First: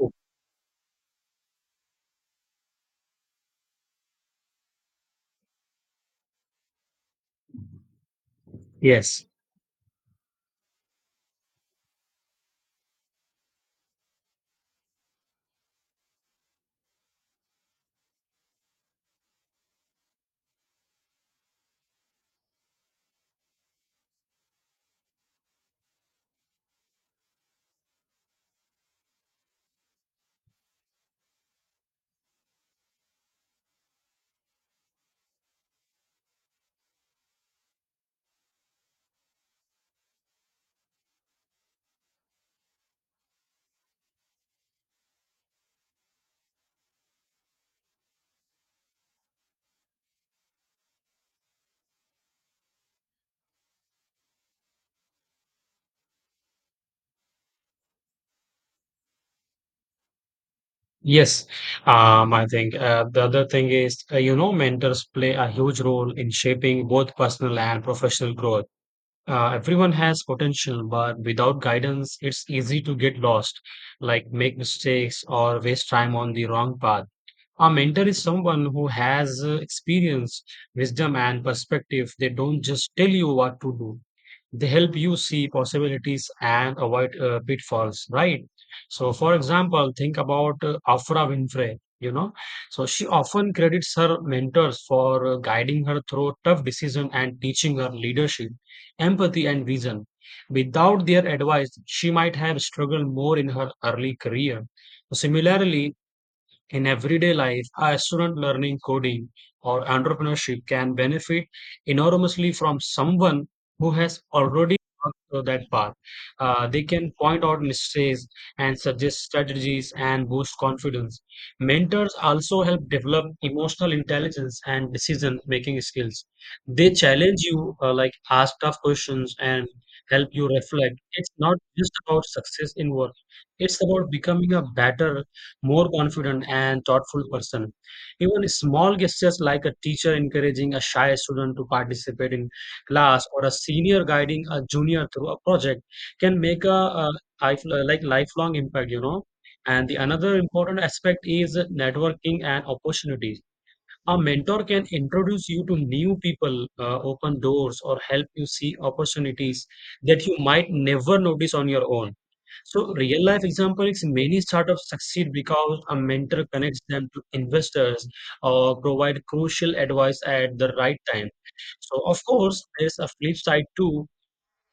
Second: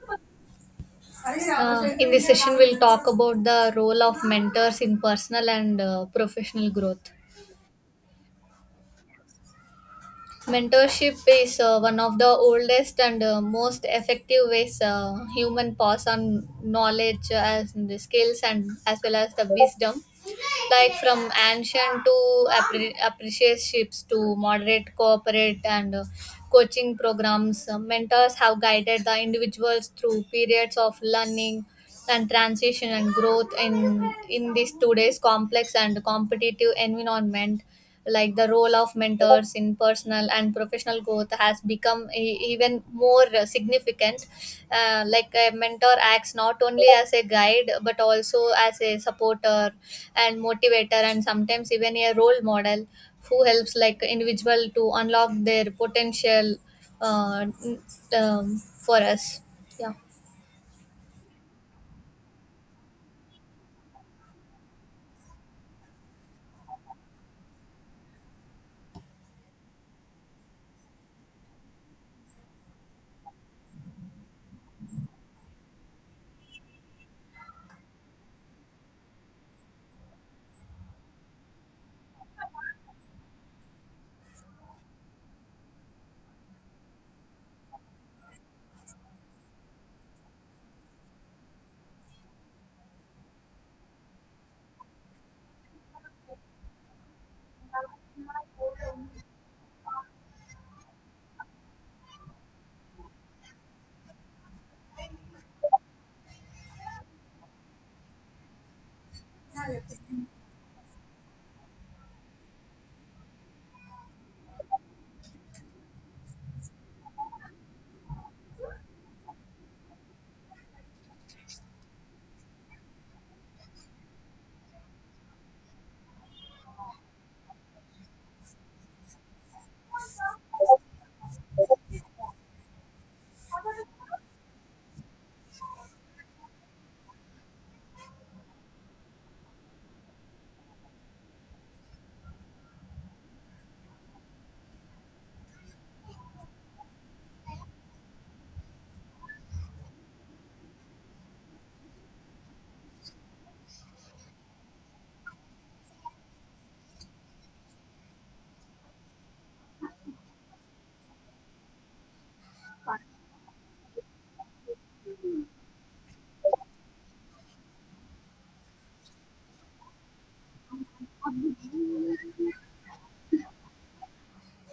Oh, In this session, we'll talk about the role of mentors in personal and professional growth. yes, Mentorship is one of the oldest and most effective ways human pass on knowledge, as the skills and as well as the wisdom. Like from ancient to apprenticeships to moderate corporate and coaching programs, mentors have guided the individuals through periods of learning and transition and growth in this today's complex and competitive environment, like the role of mentors in personal and professional growth has become even more significant. Like a mentor acts not only as a guide but also as a supporter and motivator, and sometimes even a role model who helps, like, individual to unlock their potential. uh, n- um, for us yeah yes. I think the other thing is, mentors play a huge role in shaping both personal and professional growth. Everyone has potential, but without guidance, it's easy to get lost, like make mistakes or waste time on the wrong path. A mentor is someone who has experience, wisdom, and perspective. They don't just tell you what to do. They help you see possibilities and avoid pitfalls, right? So for example, think about Afra Winfrey, you know. So she often credits her mentors for guiding her through tough decisions and teaching her leadership, empathy, and vision. Without their advice, she might have struggled more in her early career. So, similarly, in everyday life, a student learning coding or entrepreneurship can benefit enormously from someone who has already walked through that path. They can point out mistakes and suggest strategies and boost confidence. Mentors also help develop emotional intelligence and decision making skills. They challenge you, like ask tough questions and help you reflect. It's not just about success in work, it's about becoming a better, more confident and thoughtful person. Even small gestures like a teacher encouraging a shy student to participate in class or a senior guiding a junior through a project can make a like lifelong impact, you know. And the another important aspect is networking and opportunities. A mentor can introduce you to new people, open doors, or help you see opportunities that you might never notice on your own. So, real life example is many startups succeed because a mentor connects them to investors or provide crucial advice at the right time. So, of course, there's a flip side too.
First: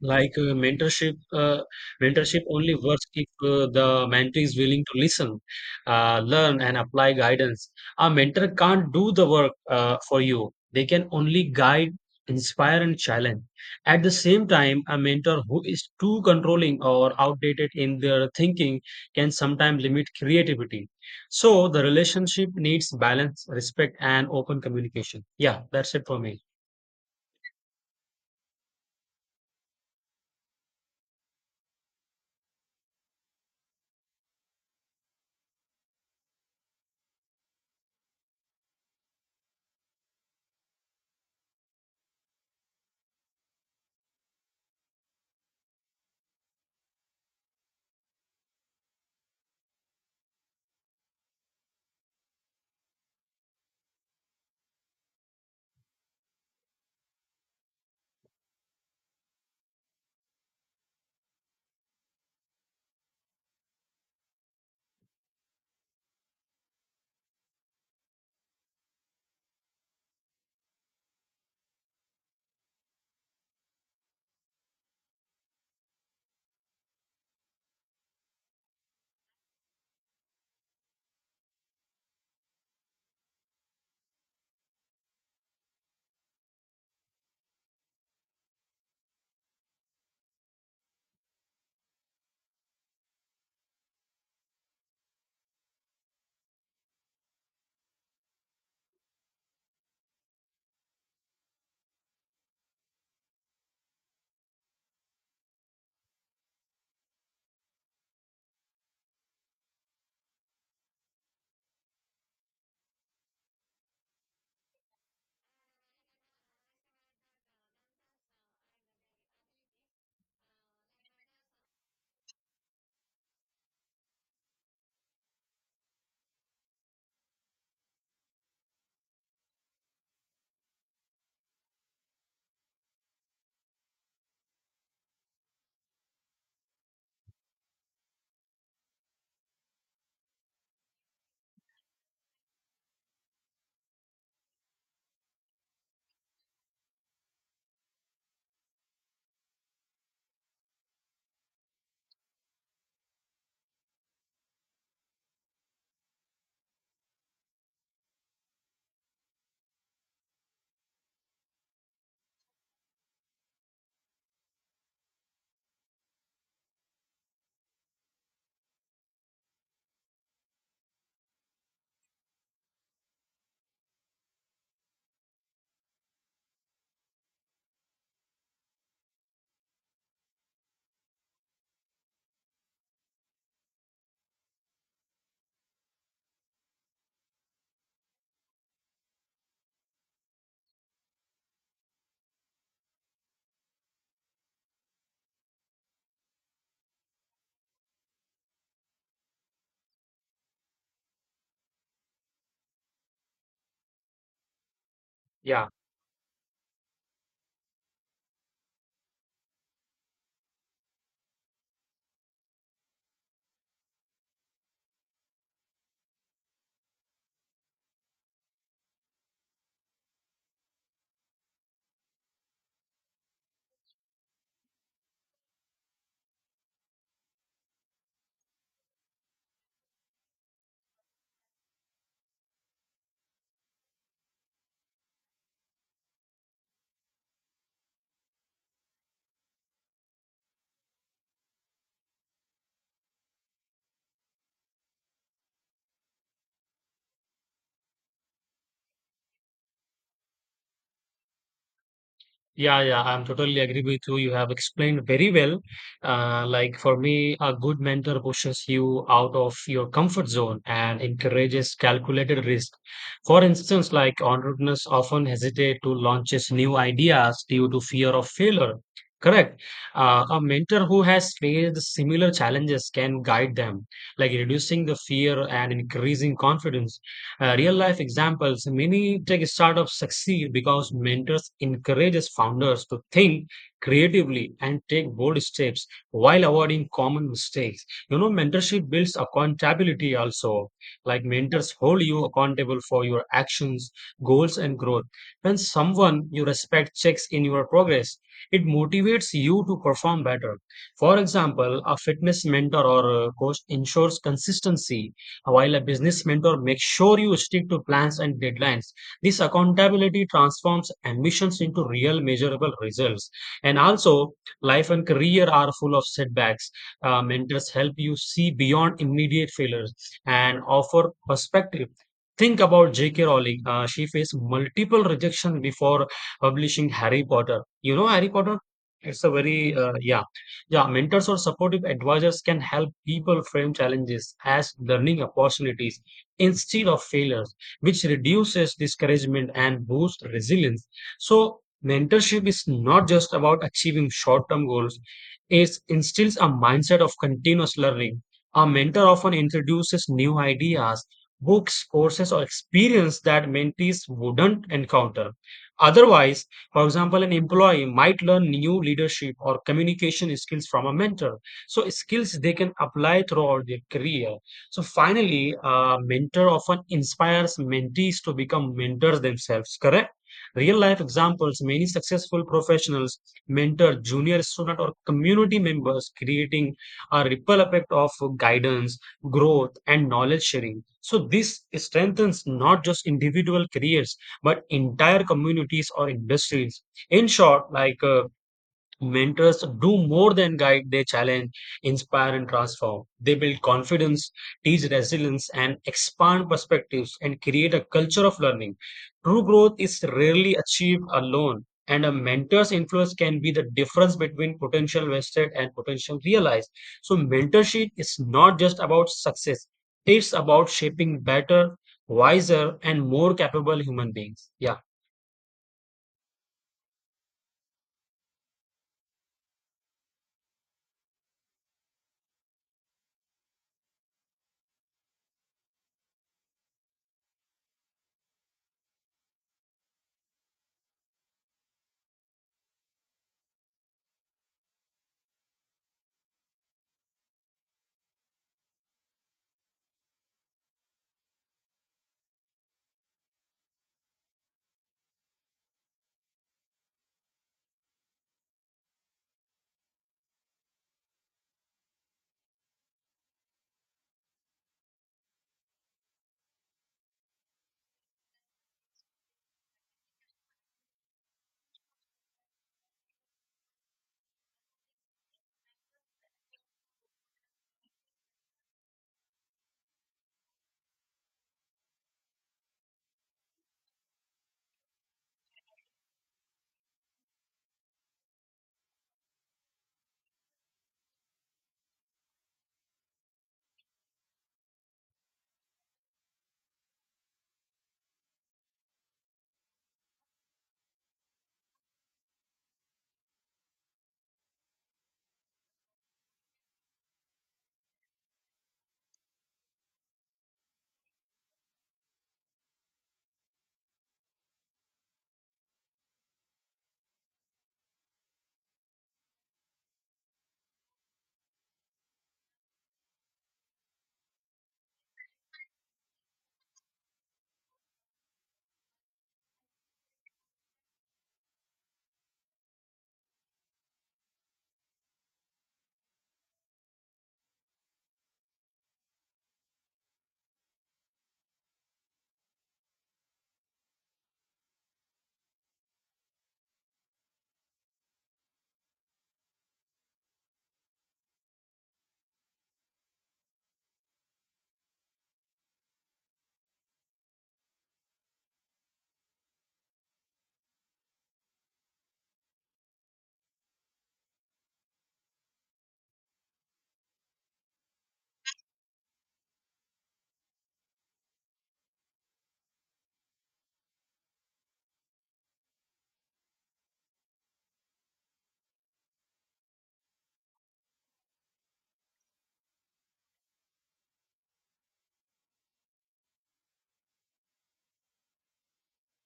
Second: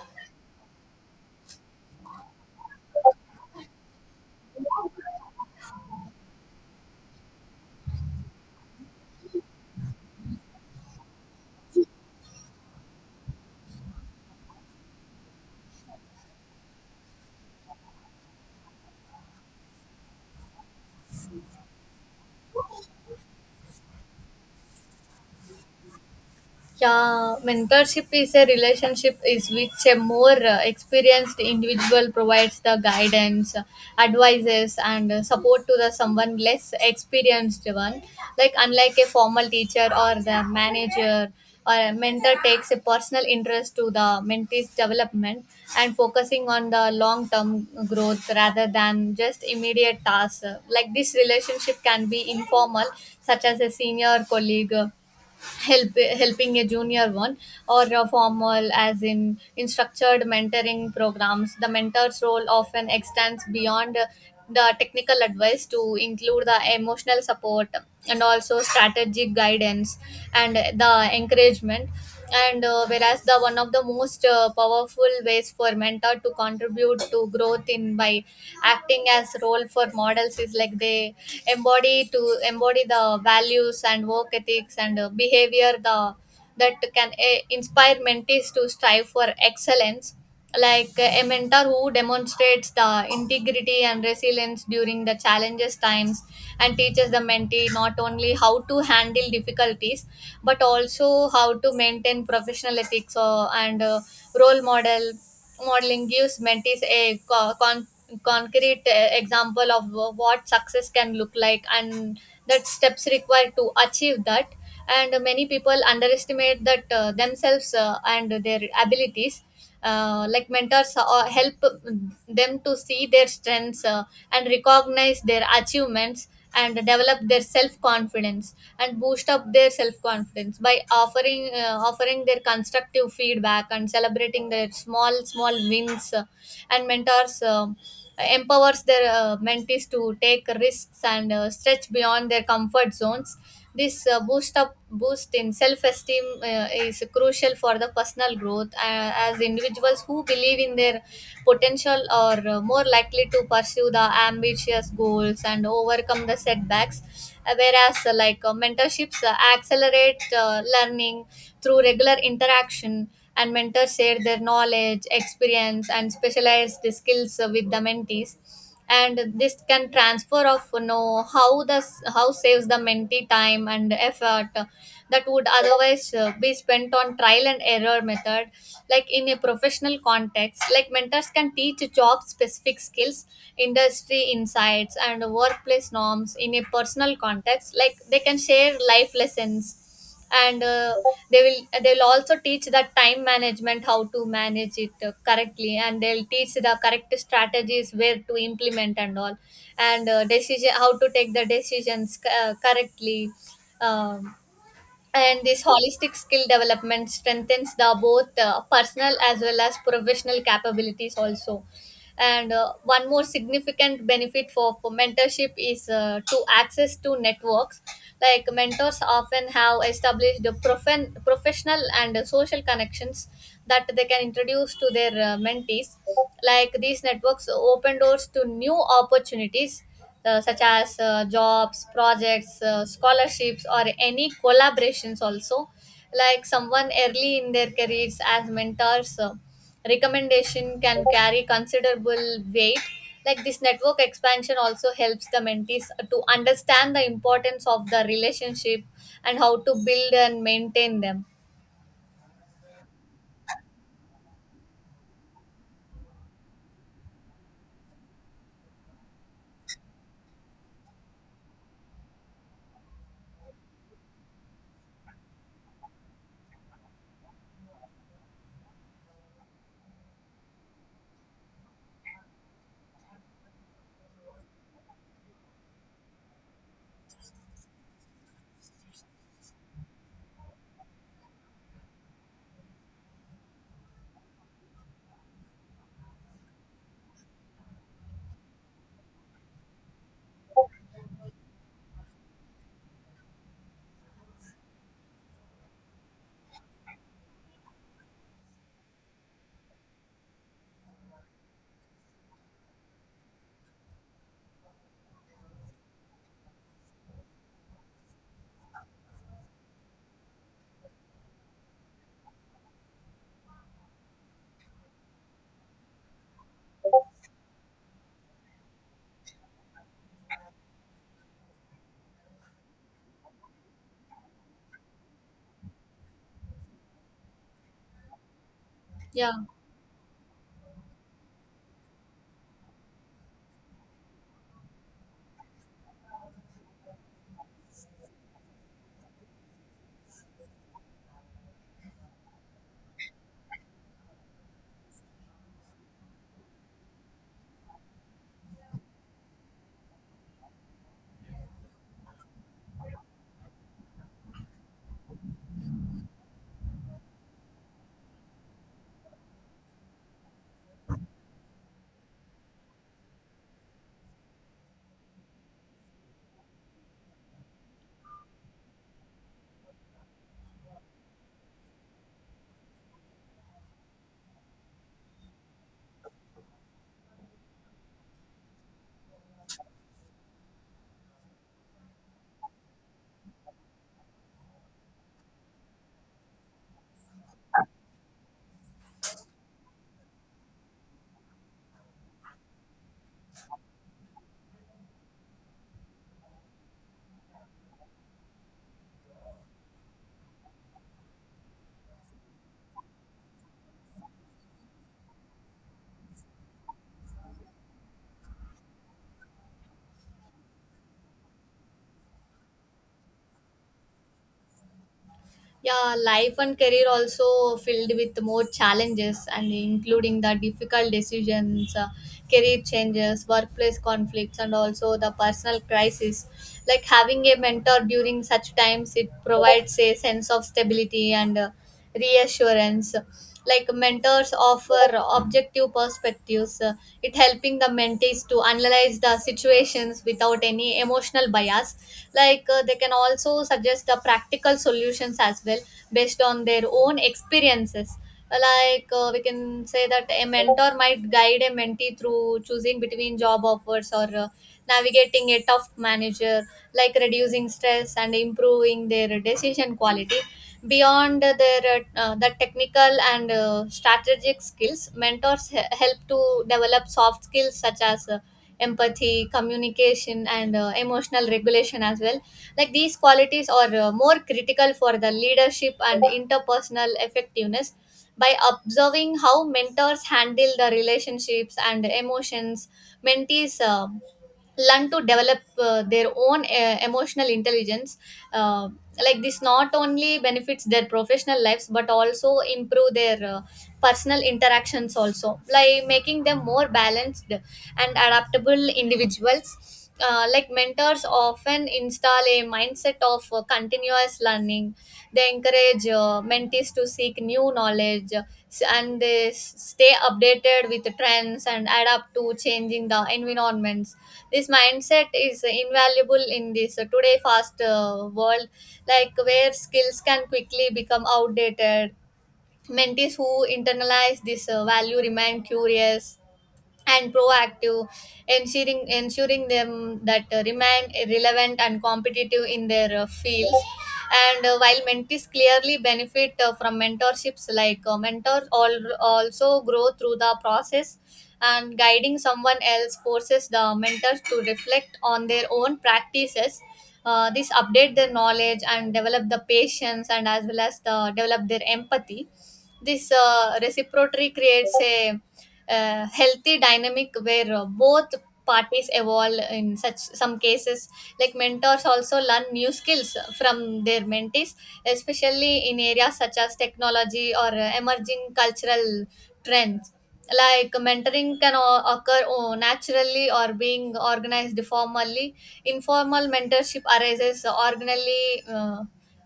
Like uh, mentorship, uh, Mentorship only works if the mentee is willing to listen, learn, and apply guidance. A mentor can't do the work for you. They can only guide, inspire, and challenge. At the same time, a mentor who is too controlling or outdated in their thinking can sometimes limit creativity. So the relationship needs balance, respect, and open communication. Yeah, that's it for me. Yeah, mentorship is a relationship is which a more experienced individual provides the guidance, advices, and support to the someone less experienced one. Like, unlike a formal teacher or the manager, or a mentor takes a personal interest to the mentee's development and focusing on the long-term growth rather than just immediate tasks. Like this relationship can be informal, such as a senior colleague helping a junior one, or a formal as in structured mentoring programs. The mentor's role often extends beyond the technical advice to include the emotional support and also strategic guidance and the encouragement. And whereas the one of the most powerful ways for mentor to contribute to growth in by acting as role for models is like they embody the values and work ethics and behavior the that can inspire mentees to strive for excellence. Like a mentor who demonstrates the integrity and resilience during the challenges times and teaches the mentee not only how to handle difficulties but also how to maintain professional ethics, and role modeling gives mentees a concrete example of what success can look like and that steps required to achieve that. And many people underestimate that themselves and their abilities. Like mentors help them to see their strengths, and recognize their achievements and develop their self confidence and boost up their self confidence by offering their constructive feedback and celebrating their small small wins. And mentors empowers their mentees to take risks and stretch beyond their comfort zones. This boost in self esteem is crucial for the personal growth, as individuals who believe in their potential are more likely to pursue the ambitious goals and overcome the setbacks. Whereas mentorships accelerate learning through regular interaction, and mentors share their knowledge, experience, and specialized skills with the mentees. And this can transfer of you know how the how saves the mentee time and effort that would otherwise be spent on trial and error method. Like in a professional context, like mentors can teach job specific skills, industry insights, and workplace norms in a personal context. Like they can share life lessons and they will also teach that time management, how to manage it correctly, and they'll teach the correct strategies where to implement and all, and decision how to take the decisions correctly. um, and this Yeah. holistic skill development strengthens the both personal as well as professional capabilities also. And one more significant benefit for mentorship is to access to networks. Like mentors often have established the professional and social connections that they can introduce to their mentees. Like these networks open doors to new opportunities, such as jobs, projects, scholarships, or any collaborations also. Like someone early in their careers, as mentors recommendation can carry considerable weight. Like this network expansion also helps the mentees to understand the importance of the relationship and how to build and maintain them. Yeah, yeah, I'm totally agree with you. You have explained very well. Like for me, a good mentor pushes you out of your comfort zone and encourages calculated risk. For instance, like entrepreneurs often hesitate to launches new ideas due to fear of failure. Correct. A mentor who has faced similar challenges can guide them, like reducing the fear and increasing confidence. Real life examples, many tech startups succeed because mentors encourages founders to think creatively and take bold steps while avoiding common mistakes. You know, mentorship builds accountability also. Like mentors hold you accountable for your actions, goals, and growth. When someone you respect checks in your progress, it motivates you to perform better. For example, a fitness mentor or coach ensures consistency, while a business mentor makes sure you stick to plans and deadlines. This accountability transforms ambitions into real measurable results. And also, life and career are full of setbacks. Mentors help you see beyond immediate failures and offer perspective. Think about J.K. Rowling. She faced multiple rejection before publishing Harry Potter. You know Harry Potter? It's a Yeah. very, yeah. Yeah, mentors or supportive advisors can help people frame challenges as learning opportunities instead of failures, which reduces discouragement and boosts resilience. So, mentorship is not just about achieving short term goals, it instills a mindset of continuous learning. A mentor often introduces new ideas, books, courses, or experience that mentees wouldn't encounter otherwise. For example, an employee might learn new leadership or communication skills from a mentor. So, skills they can apply throughout their career. So, finally, a mentor often inspires mentees to become mentors themselves, correct? Real life examples, many successful professionals mentor junior student or community members, creating a ripple effect of guidance, growth, and knowledge sharing. So, this strengthens not just individual careers but entire communities or industries. In short, mentors do more than guide, they challenge, inspire, and transform. They build confidence, teach resilience, and expand perspectives and create a culture of learning. True growth is rarely achieved alone. And a mentor's influence can be the difference between potential wasted and potential realized. So, mentorship is not just about success, it's about shaping better, wiser, and more capable human beings. Yeah. Yeah, life and career also filled with more challenges and including the difficult decisions, career changes, workplace conflicts, and also the personal crisis. Like having a mentor during such times, it provides a sense of stability and reassurance. Like mentors offer objective perspectives, it helping the mentees to analyze the situations without any emotional bias. Like they can also suggest the practical solutions as well, based on their own experiences. Like we can say that a mentor might guide a mentee through choosing between job offers or navigating a tough manager, like reducing stress and improving their decision quality. Beyond their the technical and strategic skills, mentors help to develop soft skills such as empathy, communication, and emotional regulation as well. Like these qualities are more critical for the leadership and interpersonal effectiveness. By observing how mentors handle the relationships and emotions, mentees learn to develop their own emotional intelligence. uh, like this not only benefits their professional lives but also improve their personal interactions also, like making them more balanced and adaptable individuals. Like mentors often install a mindset of continuous learning. They encourage mentees to seek new knowledge, and they stay updated with the trends and adapt to changing the environments. This mindset is invaluable in this today fast world, like where skills can quickly become outdated. Mentees who internalize this value remain curious and proactive, ensuring them that remain relevant and competitive in their fields. And while mentees clearly benefit from mentorships, like mentors all, also grow through the process, and guiding someone else forces the mentors to reflect on their own practices. This update their knowledge and develop the patience and as well as the develop their empathy. This reciprocity creates a healthy dynamic where both parties evolve in such some cases. Like mentors also learn new skills from their mentees, especially in areas such as technology or emerging cultural trends. Like mentoring can occur naturally or being organized formally. Informal mentorship arises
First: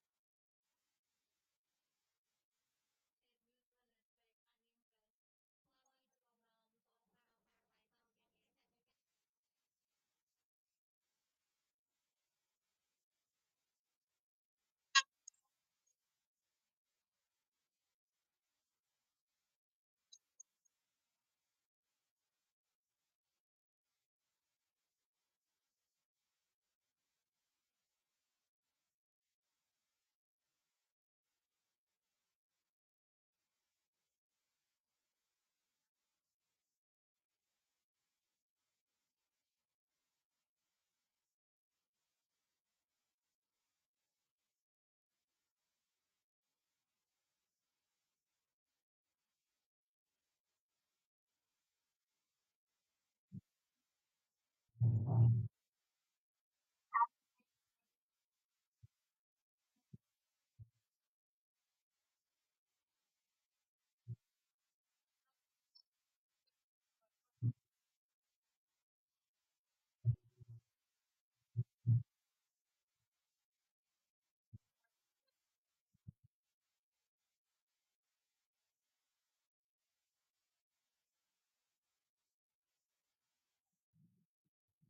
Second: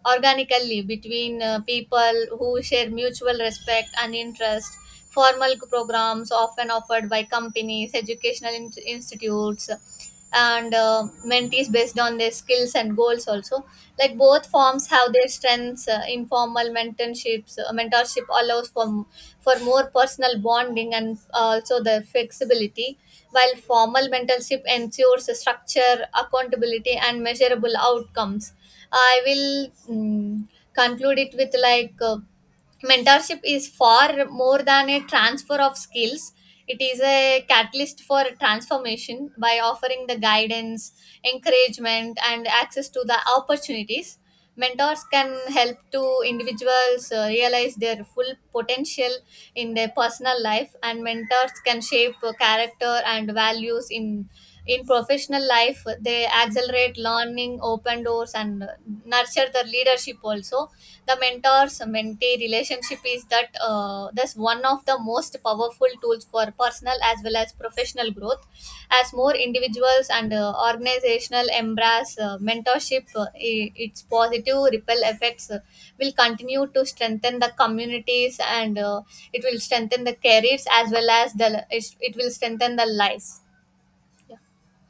organically between people who share mutual respect and interest. Formal programs often offered by companies, educational institutes, and mentees based on their skills and goals also. Like both forms have their strengths. Informal mentorship allows for more personal bonding and also the flexibility, while formal mentorship ensures a structure, accountability, and measurable outcomes. I will conclude it with, like, mentorship is far more than a transfer of skills. It is a catalyst for transformation. By offering the guidance, encouragement, and access to the opportunities, mentors can help to individuals realize their full potential. In their personal life, and mentors can shape character and values. In professional life, they accelerate learning, open doors, and nurture the leadership also. The mentors mentee relationship is that that's one of the most powerful tools for personal as well as professional growth. As more individuals and organizational embrace mentorship, its positive ripple effects will continue to strengthen the communities, and it will strengthen the careers, as well as it will strengthen the lives. Yeah.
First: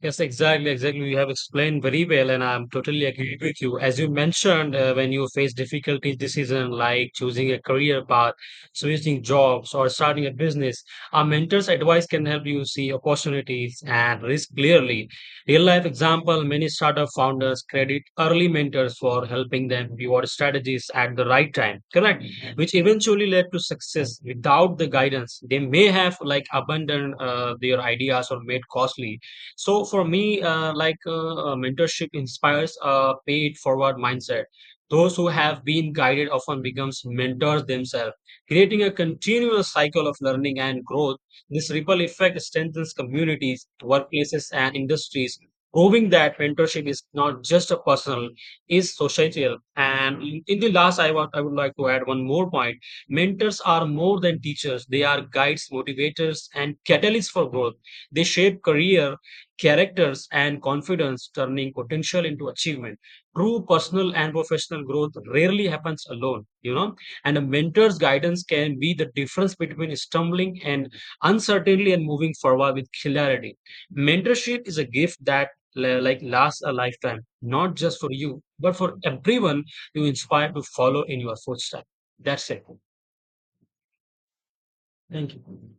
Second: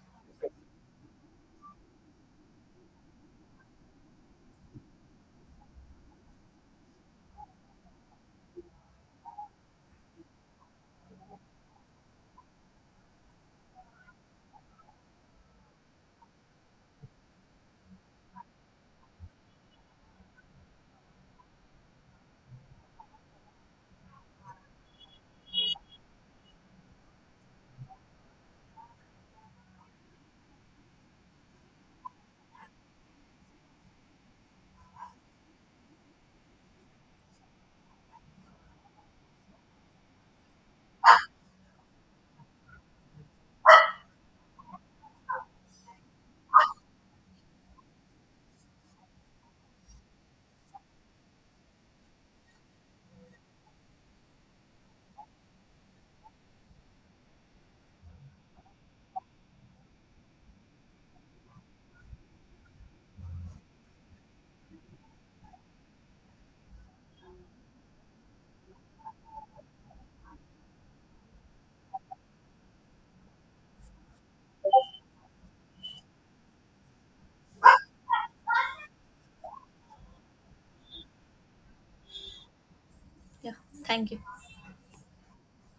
Yes, exactly, exactly. You have explained very well, and I'm totally agree with you. As you mentioned, when you face difficulties this season, like choosing a career path, switching jobs, or starting a business, our mentor's advice can help you see opportunities and risk clearly. Real life example: many startup founders credit early mentors for helping them pivot strategies at the right time, correct? Which eventually led to success. Without the guidance, they may have like abandoned their ideas or made costly. So for me, mentorship inspires a paid forward mindset. Those who have been guided often becomes mentors themselves, creating a continuous cycle of learning and growth. This ripple effect strengthens communities, workplaces, and industries, proving that mentorship is not just a personal, is societal. And in the last, I would like to add one more point. Mentors are more than teachers; they are guides, motivators, and catalysts for growth. They shape career characters and confidence, turning potential into achievement. True personal and professional growth rarely happens alone, you know. And a mentor's guidance can be the difference between stumbling and uncertainty and moving forward with clarity. Mentorship is a gift that like lasts a lifetime, not just for you but for everyone you inspire to follow in your footsteps. That's it. Yeah, thank you. Thank you.